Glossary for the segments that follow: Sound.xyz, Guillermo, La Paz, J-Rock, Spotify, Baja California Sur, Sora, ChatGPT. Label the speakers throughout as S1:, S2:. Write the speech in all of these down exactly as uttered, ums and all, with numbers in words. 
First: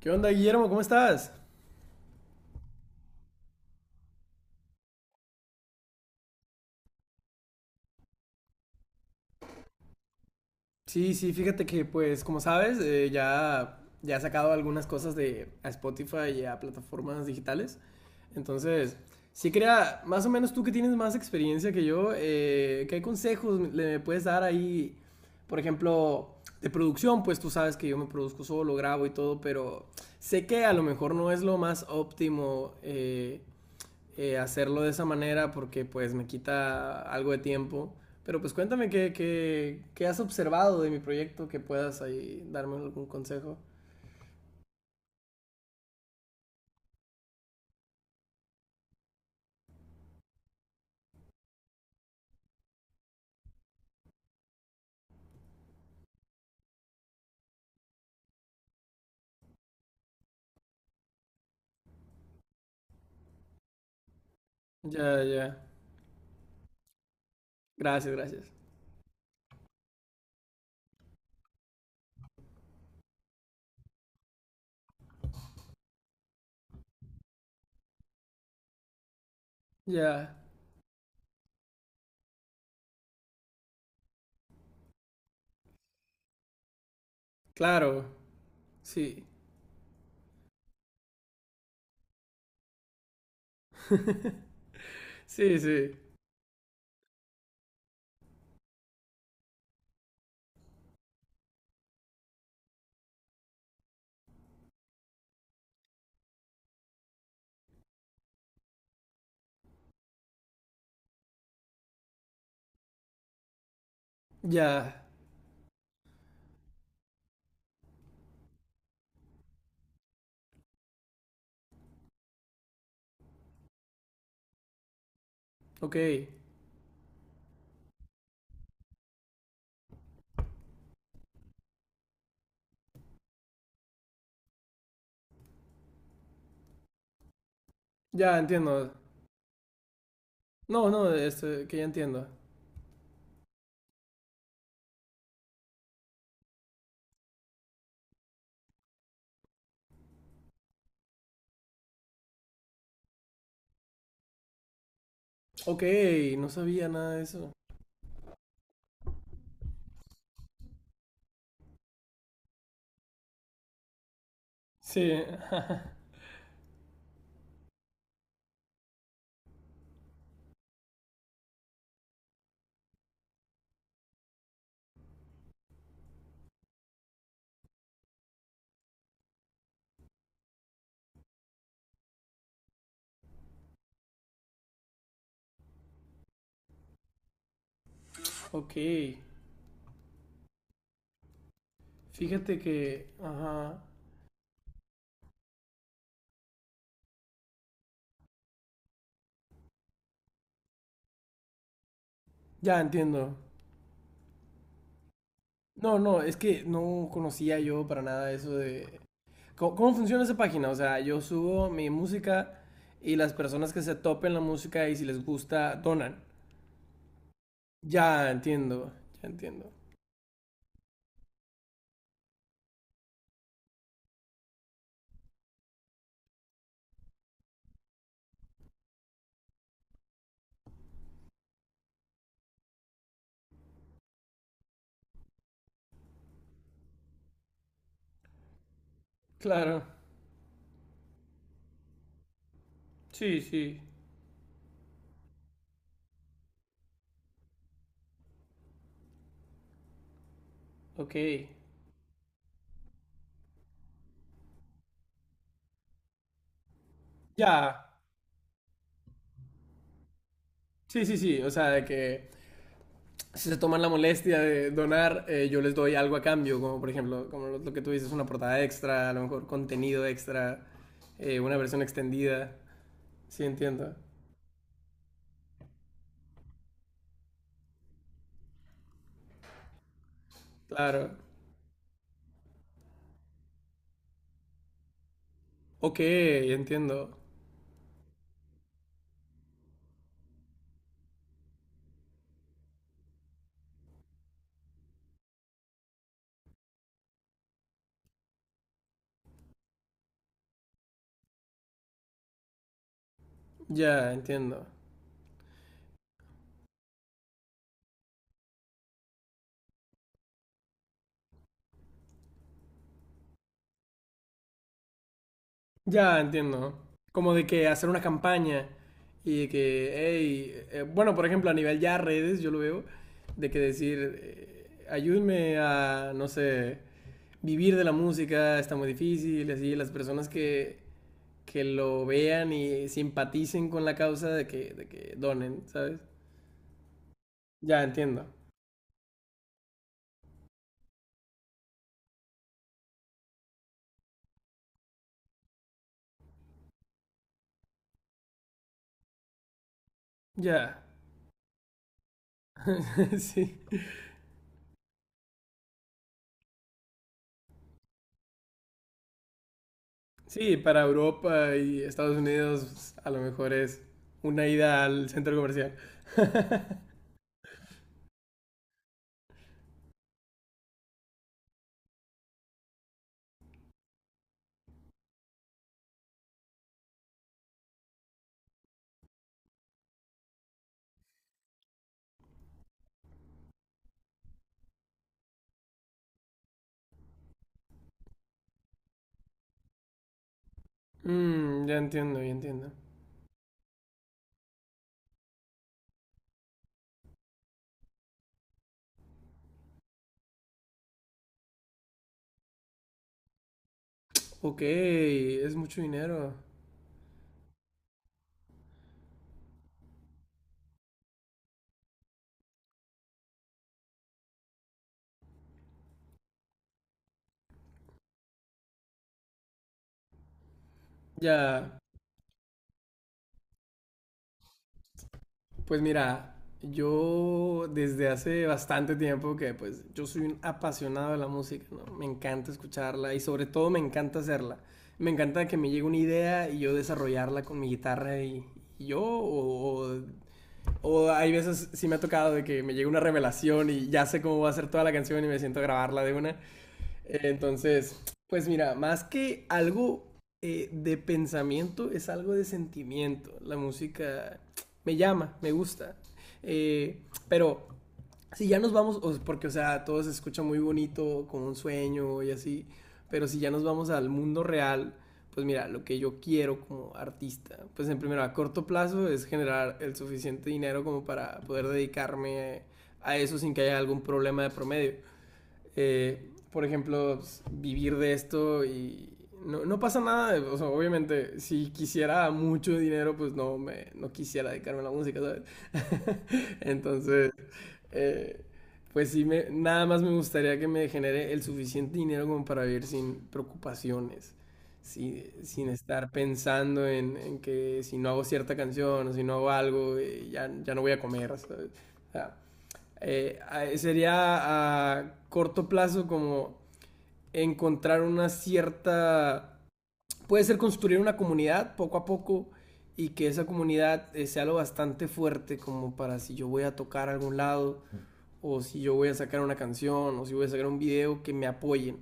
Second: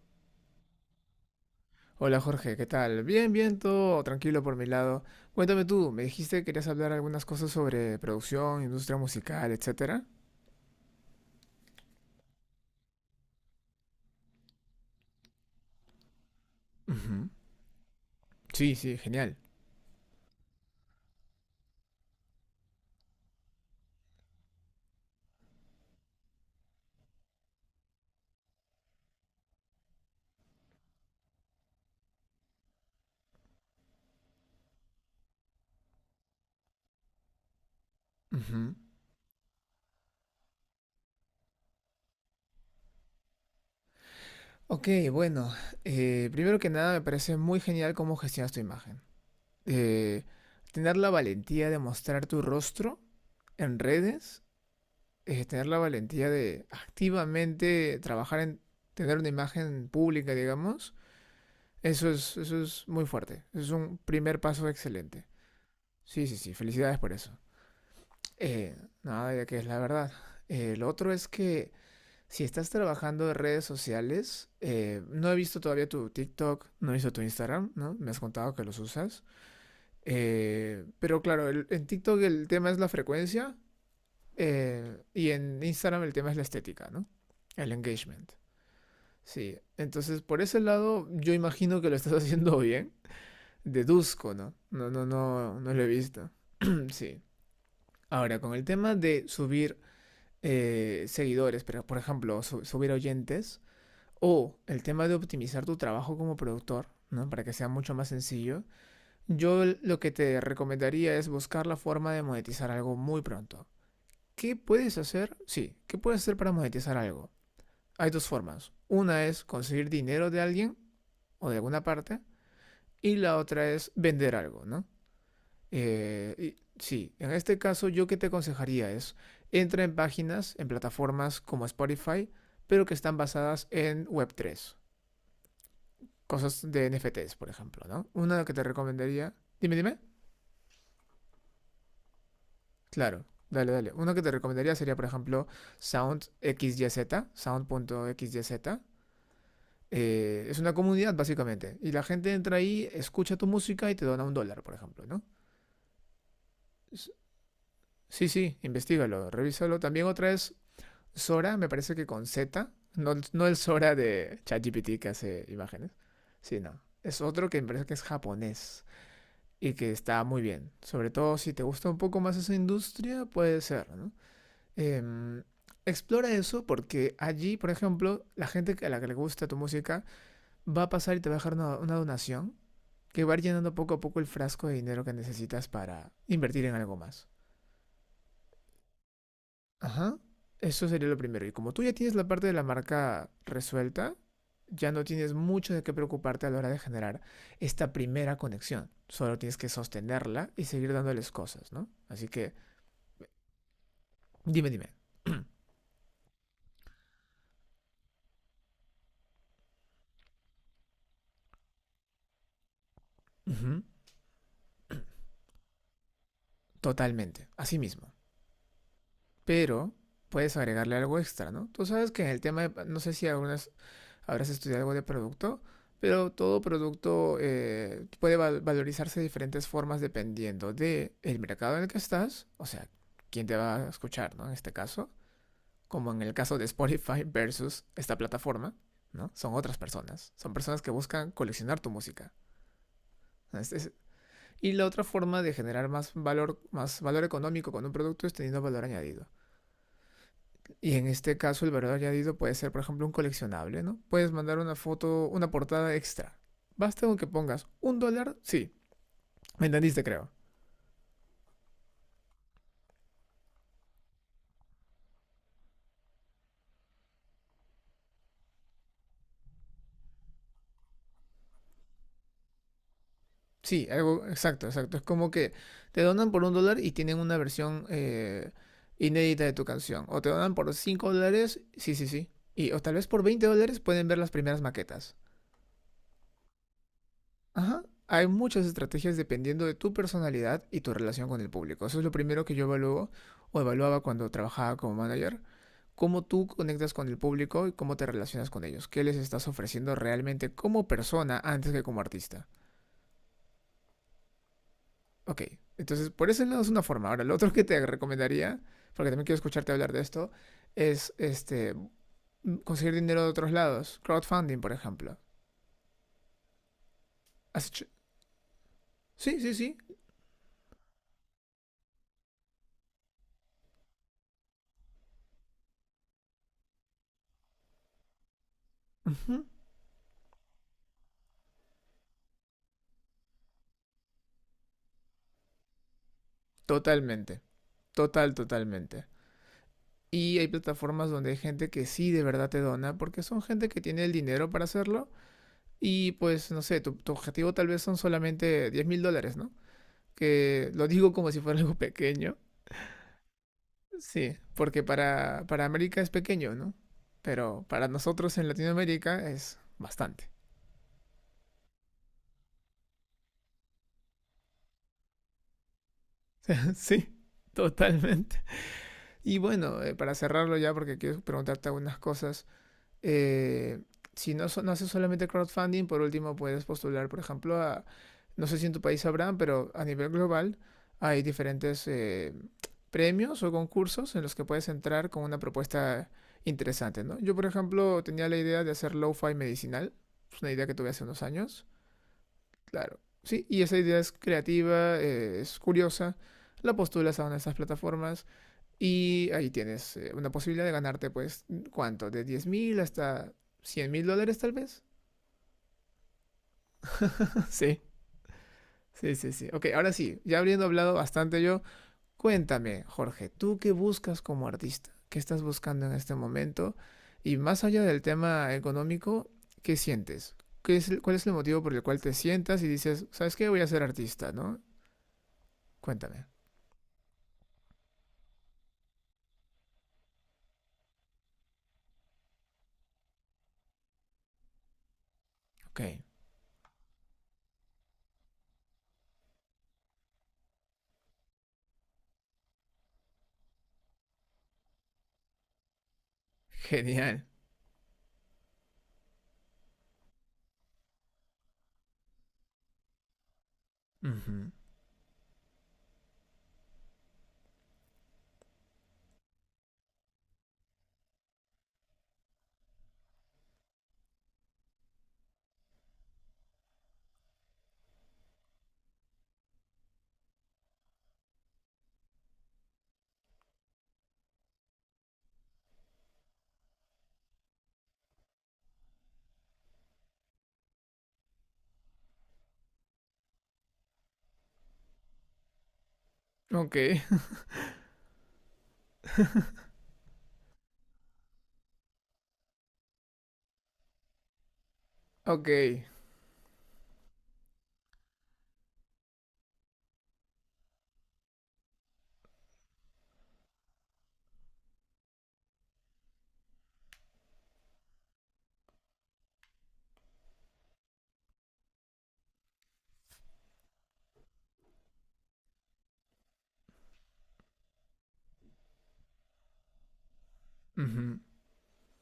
S1: ¿Qué onda, Guillermo? ¿Cómo estás?
S2: Hola Jorge, ¿qué tal? Bien, bien, todo tranquilo por mi lado. Cuéntame tú, me dijiste que querías hablar algunas cosas sobre producción, industria musical, etcétera.
S1: Sí, sí, fíjate que, pues, como sabes, eh, ya, ya he sacado algunas cosas de a Spotify y a plataformas
S2: Ujú.
S1: digitales.
S2: Sí,
S1: Entonces,
S2: sí, genial.
S1: sí quería, más o menos tú que tienes más experiencia que yo, eh, ¿qué consejos le puedes dar ahí? Por ejemplo, de producción, pues tú sabes que yo me produzco solo, grabo y todo, pero sé que a lo mejor no es lo más óptimo. Eh, eh, hacerlo de esa manera porque pues me quita algo de tiempo. Pero pues
S2: Ujú.
S1: cuéntame qué, qué, qué has observado de mi proyecto, que puedas ahí darme algún consejo.
S2: Ok, bueno, eh, primero que nada me parece muy genial cómo gestionas tu imagen. Eh, Tener la valentía de mostrar tu rostro en redes, eh, tener la valentía de activamente trabajar en tener una imagen pública, digamos. Eso es, eso es muy fuerte. Es un primer paso
S1: Ya,
S2: excelente.
S1: ya.
S2: Sí, sí, sí. Felicidades por eso.
S1: Gracias, gracias.
S2: Eh, Nada, ya que es la verdad. Eh, lo otro es que si estás trabajando en redes sociales, eh, no he visto todavía tu TikTok, no he visto tu Instagram, ¿no? Me has contado que los usas.
S1: Ya.
S2: Eh, pero claro, el- en TikTok el tema es la frecuencia eh, y en Instagram el tema es la estética, ¿no? El
S1: Claro.
S2: engagement.
S1: Sí.
S2: Sí, entonces por ese lado yo imagino que lo estás haciendo bien. Deduzco, ¿no? No, no,
S1: Sí,
S2: no, no lo he
S1: sí.
S2: visto. sí. Ahora, con el tema de subir eh, seguidores, pero por ejemplo, su- subir oyentes, o el tema de optimizar tu trabajo como productor, ¿no? Para que sea mucho más sencillo, yo lo que te recomendaría es buscar la forma de monetizar algo muy pronto. ¿Qué puedes
S1: Ya.
S2: hacer? Sí, ¿qué puedes hacer para monetizar algo? Hay dos formas. Una es conseguir dinero de alguien o de alguna parte, y la otra es vender algo, ¿no?
S1: Ok.
S2: Eh, y- sí, en este caso yo que te aconsejaría es, entra en páginas, en plataformas como Spotify, pero que están basadas en web tres, cosas de N F Ts, por ejemplo, ¿no?
S1: Ya
S2: Una que te
S1: entiendo.
S2: recomendaría, dime, dime,
S1: No, no, este, que ya entiendo.
S2: claro, dale, dale, una que te recomendaría sería, por ejemplo, Sound SoundXYZ, Sound.xyz. Eh, es una comunidad, básicamente, y la gente entra ahí, escucha tu música y te dona un dólar, por ejemplo, ¿no?
S1: Ok, no sabía
S2: Es-
S1: nada de eso.
S2: Sí, sí, investigalo, revísalo. También otra es Sora, me parece que con Z, no, no el Sora de ChatGPT
S1: Sí.
S2: que hace imágenes, sino es otro que me parece que es japonés y que está muy bien. Sobre todo si te gusta un poco más esa industria, puede ser, ¿no? Em, Explora eso porque allí, por ejemplo, la gente a la que le gusta tu música va a pasar y te va a dejar una, una donación que va a ir llenando poco a poco el frasco de dinero que necesitas para invertir en algo más.
S1: Ok.
S2: Ajá, eso sería lo primero. Y como tú ya tienes la parte de
S1: Fíjate
S2: la
S1: que...
S2: marca
S1: Ajá.
S2: resuelta, ya no tienes mucho de qué preocuparte a la hora de generar esta primera conexión. Solo tienes que sostenerla y seguir dándoles cosas, ¿no? Así que,
S1: Ya entiendo.
S2: dime, dime.
S1: No, no, es que no conocía yo para nada eso de... ¿Cómo, cómo funciona esa página? O sea, yo subo mi música y las personas que
S2: Ujú.
S1: se topen la música y si les gusta, donan.
S2: Totalmente, así mismo.
S1: Ya entiendo, ya entiendo.
S2: Pero puedes agregarle algo extra, ¿no? Tú sabes que en el tema de, no sé si algunas habrás estudiado algo de producto, pero todo producto eh, puede val- valorizarse de diferentes formas dependiendo de el mercado en el que estás, o sea, quién te va a escuchar, ¿no? En este caso, como en el caso de Spotify versus esta plataforma, ¿no? Son otras
S1: Claro,
S2: personas, son personas que buscan coleccionar tu música.
S1: sí,
S2: Es-
S1: sí,
S2: es- Y la otra forma de generar más valor, más valor económico con un producto es teniendo valor añadido. Y en
S1: ok.
S2: este caso el valor añadido puede ser, por ejemplo, un coleccionable, ¿no? Puedes mandar una foto, una portada extra. Basta con que pongas
S1: Ya,
S2: un dólar, sí, me entendiste creo.
S1: sí, sí, sí, o sea, de que si se toman la molestia de donar, eh, yo les doy algo a cambio, como por ejemplo, como lo, lo que tú dices, una portada extra, a lo mejor contenido extra, eh, una versión extendida. Sí,
S2: Sí,
S1: entiendo,
S2: algo exacto, exacto. Es como que te donan por un dólar y tienen una versión eh, inédita de tu canción. O te donan por cinco
S1: claro.
S2: dólares, sí, sí, sí. Y, o tal vez por veinte dólares pueden ver las primeras maquetas.
S1: Ok, entiendo.
S2: Ajá. Hay muchas estrategias dependiendo de tu personalidad y tu relación con el público. Eso es lo primero que yo evalúo o evaluaba cuando trabajaba como manager. Cómo tú conectas con el público y cómo te relacionas con ellos. ¿Qué les estás ofreciendo realmente como persona antes que como artista?
S1: Ya, entiendo.
S2: Ok, entonces por ese lado es una forma. Ahora, lo otro que te recomendaría, porque también quiero escucharte hablar de esto, es este, conseguir dinero de otros lados. Crowdfunding, por ejemplo.
S1: Ya, entiendo. Como de
S2: ¿Has
S1: que
S2: hecho?
S1: hacer una campaña y
S2: Sí,
S1: de
S2: sí, sí.
S1: que, hey, eh, bueno, por ejemplo, a nivel ya redes, yo lo veo, de que decir, eh, ayúdenme a, no sé, vivir de la música, está muy
S2: Ujú.
S1: difícil, así, las personas que, que lo vean y simpaticen con la causa de que, de que donen, ¿sabes?
S2: Totalmente.
S1: Ya, entiendo.
S2: Total, totalmente. Y hay plataformas donde hay gente que sí de verdad te dona, porque son gente que tiene el dinero para hacerlo. Y pues, no sé, tu, tu objetivo tal vez son solamente diez mil dólares, ¿no? Que
S1: Ya.
S2: lo digo como si fuera algo pequeño.
S1: Sí.
S2: Sí, porque para, para América es pequeño, ¿no? Pero para nosotros en Latinoamérica es bastante.
S1: Sí, para Europa y Estados Unidos a lo mejor es una ida al centro comercial.
S2: Sí, totalmente. Y bueno, eh, para cerrarlo ya, porque quiero preguntarte algunas cosas. Eh, si no, so- no haces solamente crowdfunding, por último puedes postular, por ejemplo, a, no sé si en tu país habrán, pero a nivel global hay diferentes eh, premios o concursos en los que puedes entrar con una propuesta interesante, ¿no? Yo, por ejemplo, tenía la idea de hacer lo-fi medicinal, es una idea que tuve hace unos años,
S1: Mm, ya entiendo, ya entiendo.
S2: claro, sí, y esa idea es creativa, eh, es curiosa, la postulas a una de estas plataformas y ahí tienes eh, una posibilidad de ganarte, pues, ¿cuánto? De diez mil hasta cien mil dólares, tal
S1: Ok,
S2: vez.
S1: es mucho dinero.
S2: Sí, sí, sí, sí. Ok, ahora sí, ya habiendo hablado bastante yo, cuéntame, Jorge, ¿tú qué buscas como artista? ¿Qué estás buscando en este momento? Y más allá del tema económico, ¿qué sientes? ¿Qué es el- ¿Cuál es el motivo
S1: Ya,
S2: por el cual te sientas y dices, ¿sabes qué? Voy a ser artista, ¿no?
S1: pues
S2: Cuéntame.
S1: mira, yo desde hace bastante tiempo que pues yo soy un apasionado de la música, ¿no? Me encanta escucharla y sobre todo me encanta hacerla. Me encanta que me
S2: Ok,
S1: llegue una idea y yo desarrollarla con mi guitarra y, y yo o, o, o hay veces sí me ha tocado de que me llega una revelación y ya sé cómo va a ser toda la canción y me siento a grabarla de una.
S2: genial.
S1: Entonces, pues mira, más que algo eh, de pensamiento, es algo de sentimiento. La música
S2: Ujú.
S1: me llama, me gusta. Eh, pero si ya nos vamos, o- porque o sea, todo se escucha muy bonito, como un sueño y así, pero si ya nos vamos al mundo real, pues mira, lo que yo quiero como artista, pues en primero a corto plazo es generar el suficiente dinero como para poder dedicarme a eso sin que haya algún problema de promedio eh, por ejemplo, vivir de esto y no, no pasa nada. O sea, obviamente, si quisiera mucho dinero, pues no, me, no quisiera dedicarme a la música, ¿sabes?
S2: Ok,
S1: Entonces, eh, pues sí, me, nada más me gustaría que me genere el suficiente dinero como para vivir sin preocupaciones. Sí,
S2: ok.
S1: sin estar pensando en, en que si no hago cierta canción o si no hago algo, eh, ya, ya no voy a comer, ¿sabes? O sea, eh, sería a corto plazo como encontrar una cierta... Puede ser construir una comunidad poco a poco y que esa comunidad eh, sea lo bastante fuerte como para si yo voy a tocar a algún lado o si yo voy a sacar una canción o si voy a sacar un
S2: Ujú,
S1: video que me apoyen.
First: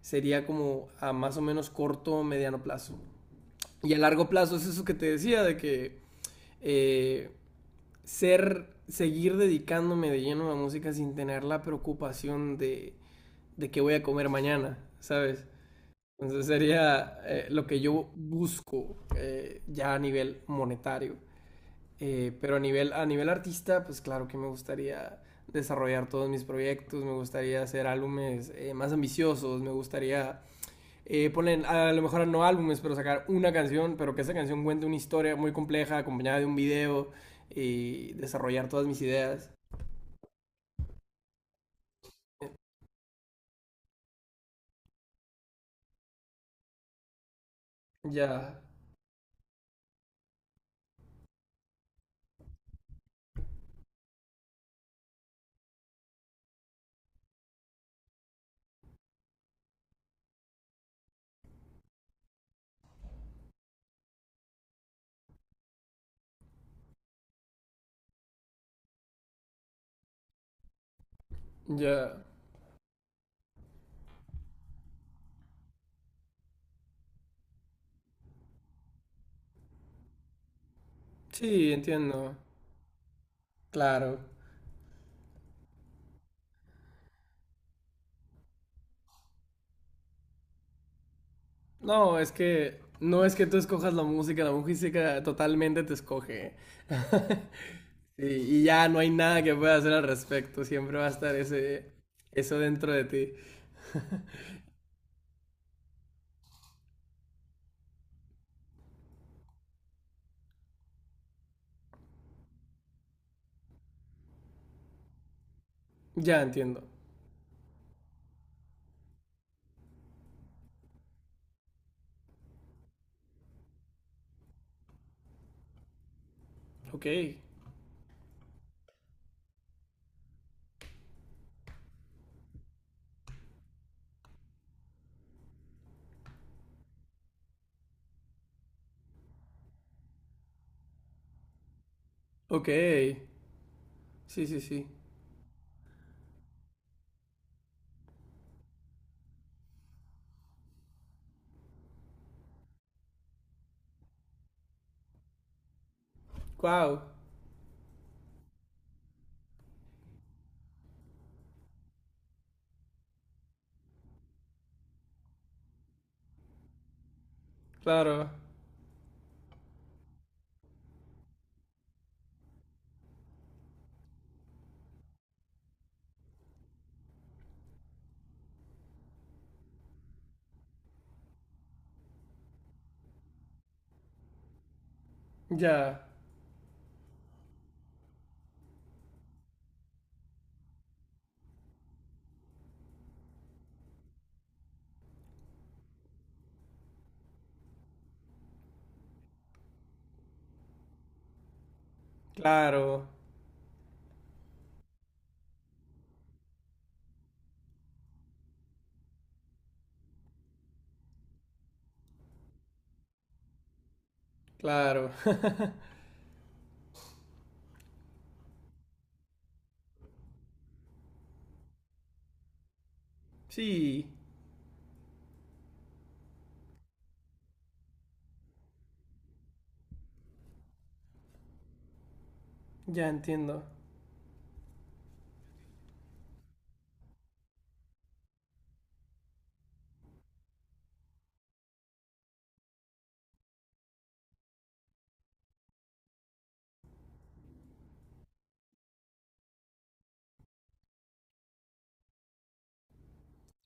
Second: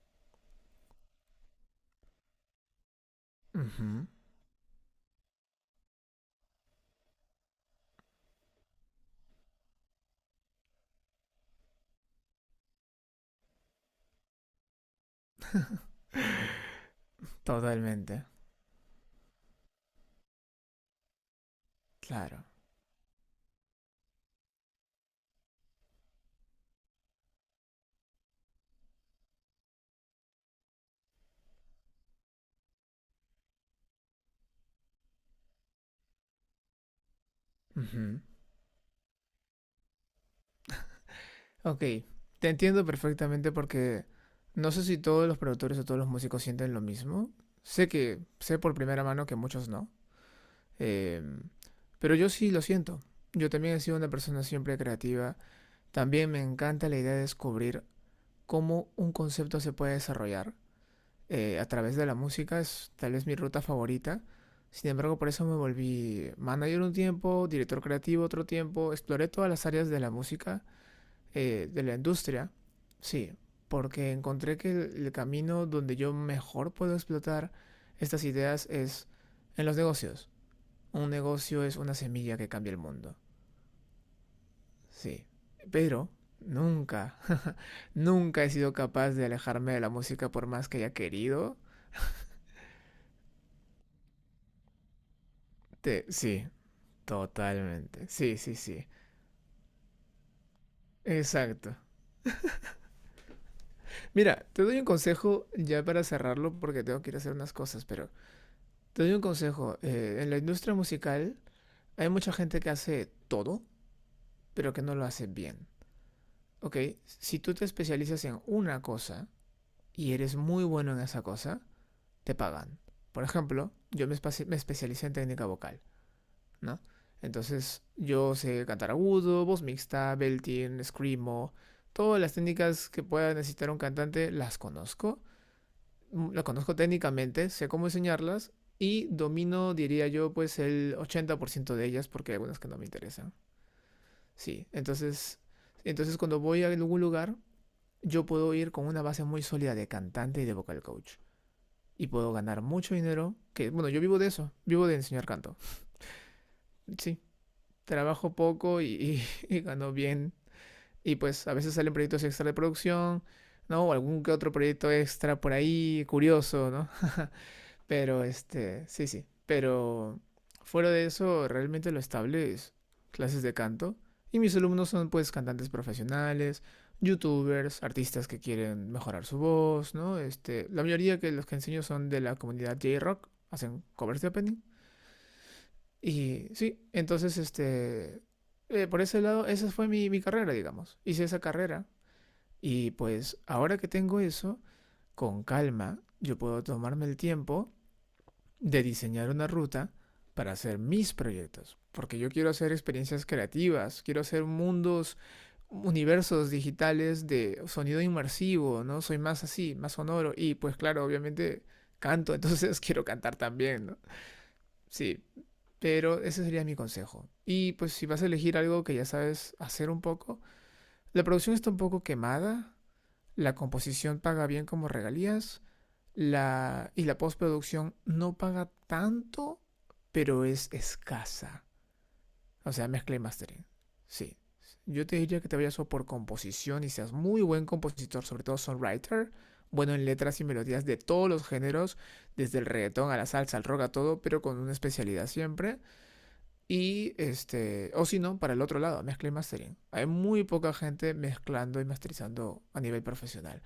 S1: Sería como a más o menos corto o mediano plazo. Y a
S2: ujú.
S1: largo plazo es eso que te decía de que eh, ser, seguir dedicándome de lleno a la música sin tener la preocupación de, de qué voy a comer mañana, ¿sabes? Entonces sería eh, lo que yo
S2: Totalmente,
S1: busco eh, ya a nivel monetario. Eh,
S2: claro.
S1: pero a nivel, a nivel artista, pues claro que me gustaría desarrollar todos mis proyectos, me gustaría hacer álbumes eh, más ambiciosos, me gustaría eh, ponen a lo mejor no álbumes, pero sacar una canción, pero que esa canción cuente una historia muy compleja acompañada de un video y
S2: Ujú.
S1: desarrollar todas mis ideas.
S2: Ok, te entiendo perfectamente porque no sé si todos los productores o todos los músicos sienten lo mismo. Sé que, sé
S1: Ya,
S2: por primera mano que muchos no. Em, pero yo sí lo siento. Yo también he sido una persona siempre creativa. También me encanta la idea de descubrir cómo un concepto se puede desarrollar. Eh, a través de la música, es tal vez mi ruta favorita. Sin embargo, por eso me volví manager un tiempo, director creativo otro tiempo, exploré todas las áreas de la música, eh, de la
S1: ya.
S2: industria, sí, porque encontré que el, el camino donde yo mejor puedo explotar estas ideas es en los negocios. Un negocio
S1: Sí,
S2: es una
S1: entiendo.
S2: semilla que cambia el mundo,
S1: Claro.
S2: sí. Pero nunca, nunca he sido capaz de alejarme de la música por más que haya querido.
S1: No, es que no es que tú escojas la música, la música totalmente te
S2: Te- sí,
S1: escoge.
S2: totalmente.
S1: Sí,
S2: Sí, sí,
S1: y
S2: sí.
S1: ya no hay nada que pueda hacer al respecto, siempre va a estar
S2: Exacto.
S1: ese, eso dentro de ti.
S2: Mira, te doy un consejo ya para cerrarlo porque tengo que ir a hacer unas cosas, pero te doy un consejo. Eh, en la industria musical hay mucha gente que hace todo, pero que no lo hace bien.
S1: Ya
S2: ¿Ok?
S1: entiendo.
S2: Si tú te especializas en una cosa y eres muy bueno en esa cosa, te pagan. Por ejemplo, yo me, espe- me especialicé en técnica vocal. ¿No?
S1: Ok,
S2: Entonces, yo sé cantar agudo, voz mixta, belting, screamo, todas las técnicas que pueda necesitar un cantante las conozco, mm, las conozco técnicamente, sé cómo enseñarlas y domino, diría yo, pues el ochenta por ciento de ellas porque hay algunas
S1: ok.
S2: que no me interesan.
S1: Sí, sí,
S2: Sí,
S1: sí.
S2: entonces, entonces cuando voy a algún lugar, yo puedo ir con una base muy sólida de cantante y de vocal coach. Y puedo ganar mucho dinero, que bueno, yo vivo de eso, vivo de enseñar canto.
S1: Wow.
S2: Sí, trabajo poco y, y, y gano bien. Y pues a veces salen proyectos extra de producción, ¿no? O algún que otro proyecto extra por ahí, curioso, ¿no? Pero
S1: Claro,
S2: este, sí, sí. Pero fuera de eso, realmente lo estable es clases de canto. Y mis alumnos son pues cantantes profesionales, youtubers, artistas que quieren mejorar su voz, ¿no? Este, la mayoría que los que enseño son de la comunidad J-Rock, hacen covers de opening.
S1: ya,
S2: Y sí, entonces, este, eh, por ese lado, esa fue mi, mi carrera, digamos. Hice esa carrera y pues ahora que tengo eso, con calma, yo puedo tomarme el tiempo de diseñar una ruta para hacer mis proyectos. Porque yo quiero hacer
S1: claro,
S2: experiencias creativas, quiero hacer mundos, universos digitales de sonido inmersivo, ¿no? Soy más así, más sonoro. Y pues claro, obviamente canto, entonces quiero cantar también, ¿no?
S1: claro.
S2: Sí, pero ese sería mi consejo. Y pues si vas a elegir algo que ya sabes hacer un poco, la producción está un poco quemada, la
S1: Sí,
S2: composición paga bien como regalías, la y la postproducción no paga tanto, pero es escasa. O sea,
S1: ya
S2: mezcla y
S1: entiendo.
S2: mastering. Sí. Yo te diría que te vayas o por composición y seas muy buen compositor, sobre todo songwriter, bueno en letras y melodías de todos los géneros, desde el reggaetón a la salsa, al rock, a todo, pero con una especialidad siempre. Y este, o si no, para el otro lado, mezcla y mastering. Hay muy poca gente mezclando y masterizando a nivel profesional.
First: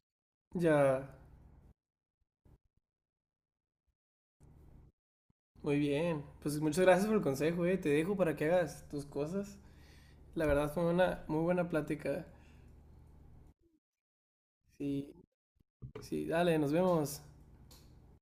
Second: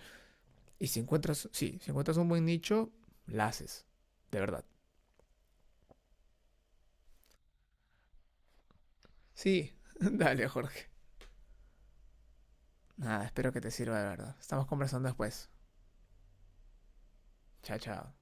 S2: Y si
S1: Ya,
S2: encuentras, sí, si encuentras un buen nicho, la haces. De verdad.
S1: muy bien. Pues muchas gracias por el consejo, eh. Te dejo para que hagas tus cosas.
S2: Sí,
S1: La
S2: dale,
S1: verdad fue
S2: Jorge.
S1: una muy buena plática.
S2: Nada, espero que te sirva de verdad. Estamos conversando
S1: Sí,
S2: después.
S1: sí, dale, nos vemos.
S2: Chao, chao.